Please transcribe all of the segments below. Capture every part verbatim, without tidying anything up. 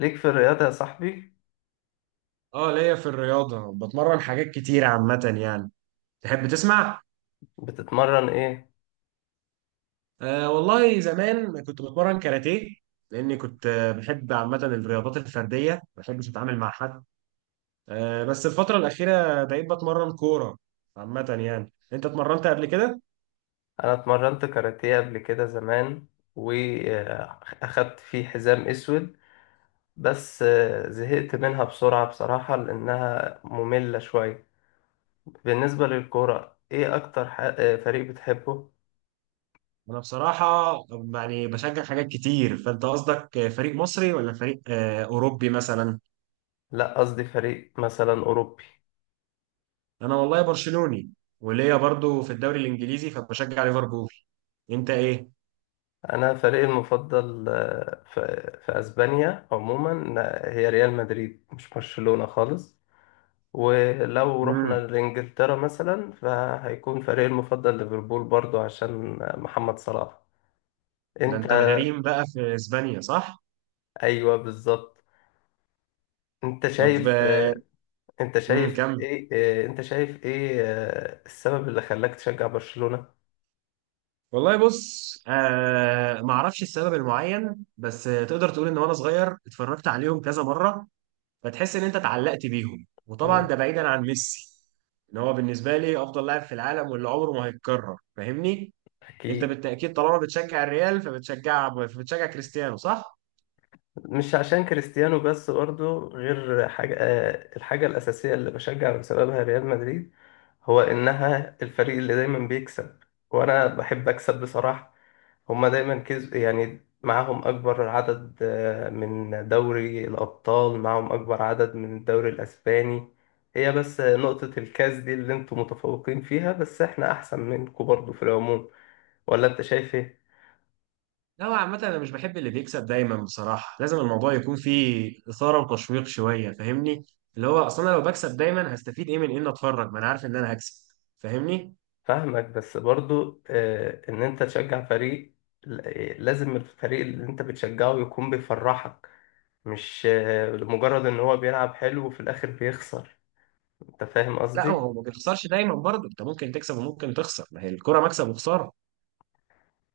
ليك في الرياضة يا صاحبي. اه، ليا في الرياضة بتمرن حاجات كتير عامة يعني. تحب تسمع؟ بتتمرن ايه؟ آه، والله زمان كنت بتمرن كاراتيه. لأني كنت آه، بحب عامة الرياضات الفردية، ما بحبش أتعامل مع حد. آه بس الفترة الأخيرة بقيت بتمرن كورة. عامة يعني أنت اتمرنت قبل كده؟ انا اتمرنت كاراتيه قبل كده زمان، واخدت فيه حزام اسود. بس آه، زهقت منها بسرعة بصراحة لانها مملة شوية. بالنسبة للكورة، ايه اكتر ح- آه، فريق بتحبه؟ أنا بصراحة يعني بشجع حاجات كتير. فأنت قصدك آه، فريق مصري ولا فريق آه أوروبي مثلا؟ لا، قصدي فريق مثلا اوروبي. أنا والله برشلوني، وليا برضو في الدوري الإنجليزي فبشجع ليفربول. أنت إيه؟ انا فريقي المفضل آه، في في اسبانيا عموما آه، هي ريال مدريد، مش برشلونة خالص. ولو رحنا مم. لإنجلترا مثلا، فهيكون فريقي المفضل ليفربول برضو عشان محمد صلاح. ده انت انت الغريم بقى في اسبانيا صح؟ ايوه بالظبط. انت طب شايف آه، انت امم شايف كمل. ايه انت شايف ايه آه، السبب اللي خلاك تشجع برشلونة؟ والله بص، آه ما اعرفش السبب المعين، بس آه، تقدر تقول ان وانا صغير اتفرجت عليهم كذا مره. فتحس ان انت اتعلقت بيهم، وطبعا مم. ده بعيدا عن ميسي. ان هو بالنسبه لي افضل لاعب في العالم واللي عمره ما هيتكرر، فاهمني؟ انت اكيد بالتاكيد طالما بتشجع الريال فبتشجع فبتشجع كريستيانو صح؟ مش عشان كريستيانو بس، برضه غير حاجة. آه، الحاجة الأساسية اللي بشجع بسببها ريال مدريد، هو إنها الفريق اللي دايما بيكسب، وأنا بحب أكسب بصراحة. هما دايما كسب، يعني معاهم أكبر عدد آه، من دوري الأبطال، معاهم أكبر عدد من الدوري الأسباني. هي بس نقطة الكاس دي اللي انتوا متفوقين فيها، بس احنا أحسن منكم برضه في العموم. ولا انت شايف إيه؟ لا، هو عامة أنا مش بحب اللي بيكسب دايما بصراحة. لازم الموضوع يكون فيه إثارة وتشويق شوية، فاهمني؟ اللي هو أصلا أنا لو بكسب دايما هستفيد إيه من إن أتفرج؟ ما أنا عارف إن أنا هكسب، فاهمني؟ فاهمك، بس برضو آه، ان انت تشجع فريق، ل- آه، لازم الفريق اللي انت بتشجعه يكون بيفرحك. مش آه، لمجرد ان هو بيلعب حلو وفي الاخر بيخسر. انت فاهم لا، قصدي. هو ما بتخسرش دايما برضه، أنت ممكن تكسب وممكن تخسر. ما هي الكرة مكسب وخسارة.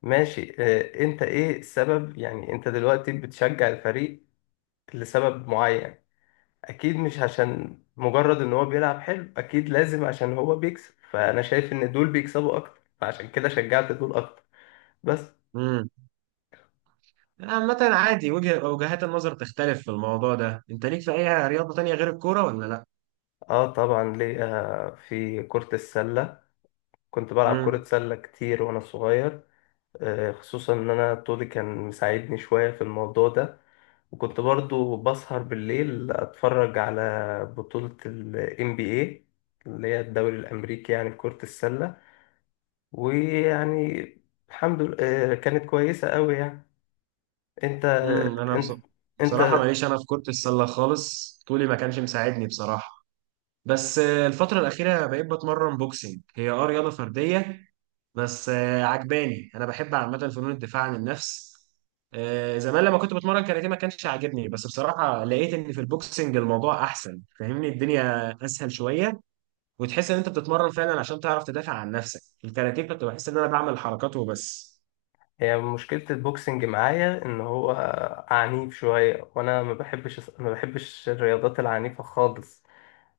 ماشي آه، انت ايه السبب؟ يعني انت دلوقتي بتشجع الفريق لسبب معين. اكيد مش عشان مجرد ان هو بيلعب حلو، اكيد لازم عشان هو بيكسب، فانا شايف ان دول بيكسبوا اكتر، فعشان كده شجعت دول اكتر. بس امم عامة عادي وجه وجهات النظر تختلف في الموضوع ده. أنت ليك في أي رياضة تانية غير الكورة ولا لا؟ اه طبعا ليه آه، في كرة السلة. كنت بلعب كرة امم سلة كتير وأنا صغير. آه، خصوصا إن أنا طولي كان مساعدني شوية في الموضوع ده. وكنت برضو بسهر بالليل أتفرج على بطولة ال إن بي إيه، اللي هي الدوري الأمريكي، يعني في كرة السلة. ويعني الحمد لله آه، كانت كويسة أوي يعني. أنت امم أنا أنت بص- بصراحة أنت ماليش أنا في كرة السلة خالص، طولي ما كانش مساعدني بصراحة. بس آه، الفترة الأخيرة بقيت بتمرن بوكسينج، هي اه رياضة فردية. بس آه، عجباني، أنا بحب عامة فنون الدفاع عن النفس. آه، زمان لما كنت بتمرن كاراتيه ما كانش عاجبني، بس بصراحة لقيت إن في البوكسينج الموضوع أحسن، فاهمني؟ الدنيا أسهل شوية وتحس إن أنت بتتمرن فعلا عشان تعرف تدافع عن نفسك. الكاراتيه كنت بحس إن أنا بعمل حركات وبس. هي مشكلة البوكسنج معايا إن هو عنيف شوية، وأنا ما بحبش ما بحبش الرياضات العنيفة خالص،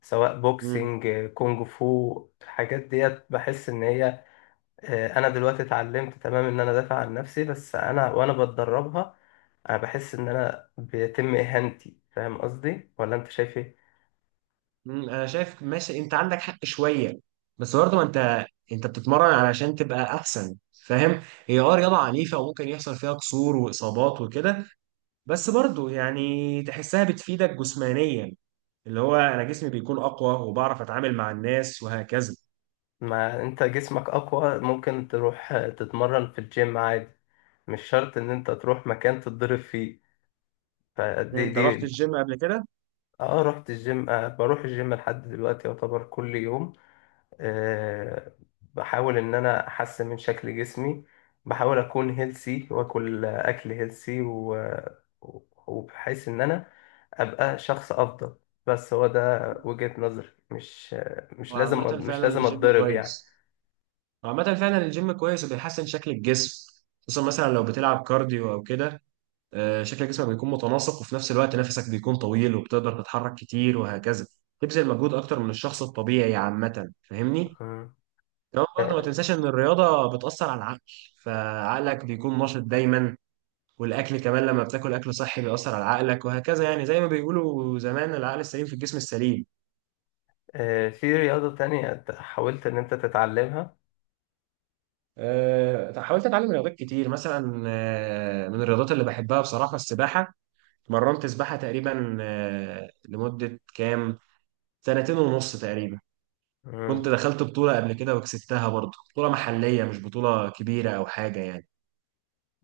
سواء مم. بوكسينج، كونج فو. الحاجات ديت بحس ان هي آه، انا دلوقتي اتعلمت تمام ان انا ادافع عن نفسي، بس انا وانا بتدربها انا بحس ان انا بيتم اهانتي. فاهم قصدي ولا انت شايف ايه؟ مم، انا شايف، ماشي انت عندك حق شويه. بس برضه ما انت انت بتتمرن علشان تبقى احسن، فاهم؟ هي اه رياضه عنيفه وممكن يحصل فيها كسور واصابات وكده، بس برضه يعني تحسها بتفيدك جسمانيا. اللي هو انا جسمي بيكون اقوى وبعرف اتعامل مع الناس وهكذا. ما انت جسمك اقوى، ممكن تروح آه، تتمرن في الجيم عادي. مش شرط ان انت تروح مكان تتضرب فيه. فدي انت رحت دي الجيم قبل كده؟ اه رحت الجيم، آه بروح الجيم لحد دلوقتي يعتبر كل يوم. آه، بحاول ان انا احسن من شكل جسمي. بحاول اكون هيلسي واكل اكل هيلسي و... وبحيث ان انا ابقى شخص افضل. بس هو ده وجهة نظري. مش مش لازم وعامه مش فعلا لازم الجيم اتضرب يعني. كويس وعامه فعلا الجيم كويس وبيحسن شكل الجسم. خصوصا مثلا لو بتلعب كارديو او كده، آه، شكل جسمك بيكون متناسق، وفي نفس الوقت نفسك بيكون طويل وبتقدر تتحرك كتير وهكذا. تبذل مجهود اكتر من الشخص الطبيعي عامة، فاهمني؟ مم. كمان برضه ما آه، تنساش ان الرياضة بتأثر على العقل، فعقلك بيكون نشط دايما. والاكل كمان لما بتاكل اكل صحي بيأثر على عقلك وهكذا، يعني زي ما بيقولوا زمان، العقل السليم في الجسم السليم. آه، في رياضة تانية حاولت ان انت تتعلمها؟ أه، حاولت اتعلم رياضات كتير. مثلا آه، من الرياضات اللي بحبها بصراحة، السباحة. مرنت سباحة تقريبا آه، لمدة كام، سنتين ونص تقريبا. كنت مم. دخلت بطولة قبل كده وكسبتها برضه، بطولة محلية مش بطولة كبيرة أو حاجة يعني.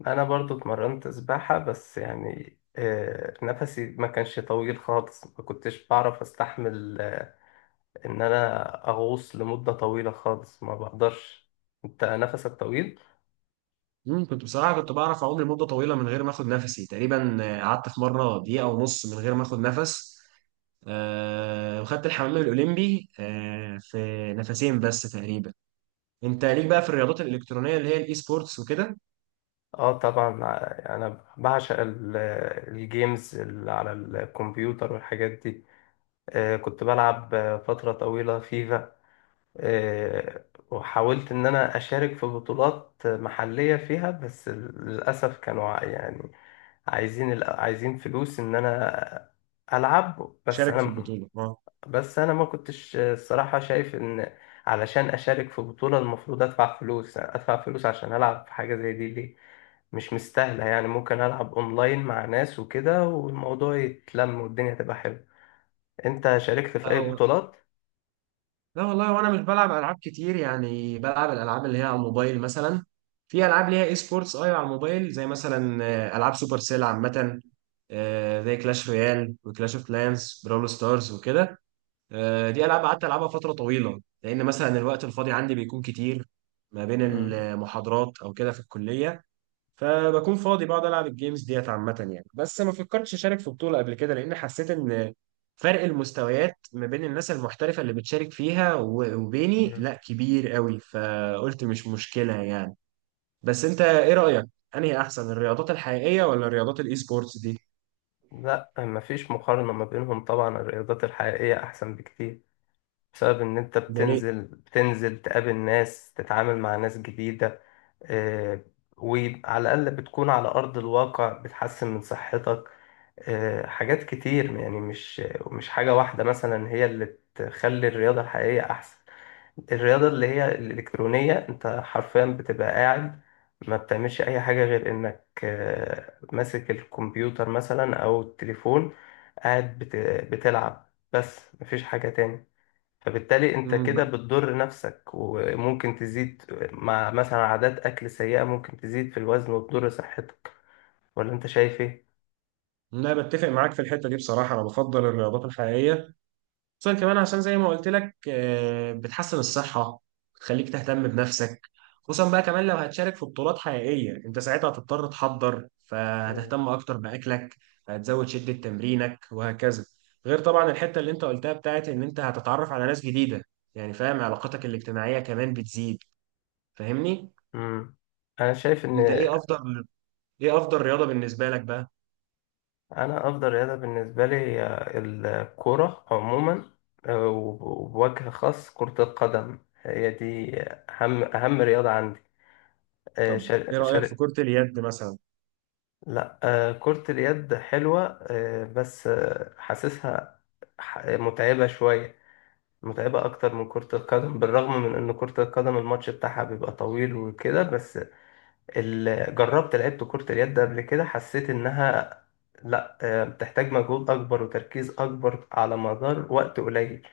انا برضو اتمرنت سباحة، بس يعني آه، نفسي ما كانش طويل خالص، ما كنتش بعرف استحمل ان انا اغوص لمدة طويلة خالص، ما بقدرش. انت نفسك طويل. مم، كنت بصراحة كنت بعرف أعوم لمدة طويلة من غير ما آخد نفسي. تقريبا آه، قعدت في مرة دقيقة ونص من غير ما آخد نفس. آه، وخدت الحمام الأولمبي آه، في نفسين بس تقريبا. أنت ليك بقى في الرياضات الإلكترونية اللي هي الإي سبورتس وكده؟ اه طبعا ع- انا بعشق ال- الجيمز اللي على الكمبيوتر والحاجات دي. آه، كنت بلعب آه، فترة طويلة فيفا. آه، وحاولت ان انا اشارك في بطولات محلية فيها، بس للاسف كانوا ع- يعني عايزين ال- عايزين فلوس ان انا العب. بس شارك في انا البطولة. بس انا ما كنتش الصراحه شايف ان علشان اشارك في بطوله المفروض ادفع فلوس، ادفع فلوس عشان العب في حاجه زي دي ليه؟ مش مستاهله يعني. ممكن العب اونلاين مع ناس وكده، والموضوع يتلم والدنيا تبقى حلوه. انت شاركت في اي اه، بطولات؟ لا والله، وانا مش بلعب العاب كتير يعني. بلعب الالعاب اللي هي على الموبايل مثلا. في العاب ليها اي سبورتس، ايوه على الموبايل، زي مثلا آه، العاب سوبر سيل عامه، آه، زي كلاش رويال وكلاش اوف كلانس براول ستارز وكده. آه، دي العاب قعدت العبها فتره طويله لان مثلا الوقت الفاضي عندي بيكون كتير. ما بين مم. المحاضرات او كده في الكليه، فبكون فاضي بقعد العب الجيمز ديت عامه يعني. بس ما فكرتش اشارك في بطوله قبل كده لان حسيت ان فرق المستويات ما بين الناس المحترفه اللي بتشارك فيها و- وبيني مم. لا كبير قوي، فقلت مش مشكله يعني. بس انت ايه رايك، انهي احسن، الرياضات الحقيقيه ولا رياضات الاي سبورتس دي؟ لا، مفيش مقارنه ما بينهم. طبعا الرياضات الحقيقيه احسن بكتير، بسبب ان انت ده ليه؟ بتنزل بتنزل تقابل ناس، تتعامل مع ناس جديده. آه، وعلى الأقل بتكون على أرض الواقع، بتحسن من صحتك. آه، حاجات كتير يعني. مش مش حاجة واحدة مثلا هي اللي تخلي الرياضة الحقيقية أحسن. الرياضة اللي هي الإلكترونية، أنت حرفيا بتبقى قاعد، ما بتعملش أي حاجة غير إنك آه، ماسك الكمبيوتر مثلا أو التليفون، قاعد بت- بتلعب بس، مفيش حاجة تاني. فبالتالي انت كده امم بتضر نفسك، وممكن تزيد مع مثلا عادات اكل سيئة، ممكن تزيد في الوزن وتضر صحتك. ولا انت شايف ايه؟ لا، بتفق معاك في الحته دي بصراحه، انا بفضل الرياضات الحقيقيه. خصوصا كمان عشان زي ما قلت لك، آه، بتحسن الصحة، بتخليك تهتم بنفسك. خصوصا بقى كمان لو هتشارك في بطولات حقيقية انت ساعتها هتضطر تحضر، مم. فهتهتم اكتر بأكلك. هتزود شدة تمرينك وهكذا. غير طبعا الحتة اللي انت قلتها بتاعت ان انت هتتعرف على ناس جديدة، يعني فاهم؟ علاقاتك الاجتماعية كمان بتزيد، فاهمني؟ مم. انا شايف ان انت ايه افضل ايه افضل رياضة بالنسبة لك بقى؟ انا افضل رياضة بالنسبة لي هي الكرة عموما. آه، وب- وبوجه خاص كرة القدم، هي دي اهم اهم رياضة عندي. آه، طب ايه شر... رأيك في شر... كرة اليد مثلا؟ لا آه، كرة اليد حلوة آه، بس آه، حاسسها ح- متعبة شوية، متعبة أكتر من كرة القدم، بالرغم من إن كرة القدم الماتش بتاعها بيبقى طويل وكده. بس ال... جربت لعبت كرة اليد ده قبل كده، حسيت إنها، لأ آه، بتحتاج مجهود أكبر وتركيز أكبر على مدار وقت قليل.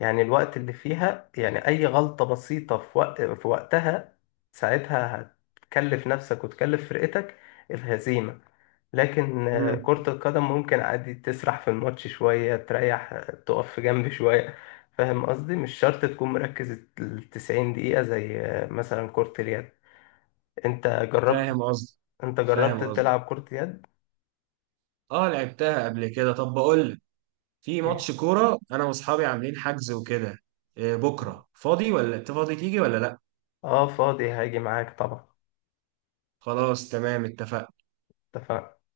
يعني الوقت اللي فيها، يعني أي غلطة بسيطة في وقت، في وقتها، ساعتها هتكلف نفسك وتكلف فرقتك الهزيمة. لكن آه، امم. كرة القدم ممكن عادي تسرح في الماتش شوية، تريح، آه، تقف في جنب شوية. فاهم قصدي، مش شرط تكون مركز التسعين دقيقة زي آه، مثلا كرة اليد. انت جربت فاهم قصدي. انت فاهم جربت قصدي. تلعب كرة يد؟ اه، لعبتها قبل كده. طب بقول لك، في ايه ماتش كورة انا واصحابي عاملين حجز وكده. إيه، بكرة فاضي ولا انت فاضي تيجي ولا لا؟ اه فاضي، هاجي معاك طبعا. خلاص تمام، اتفقنا. اتفقنا.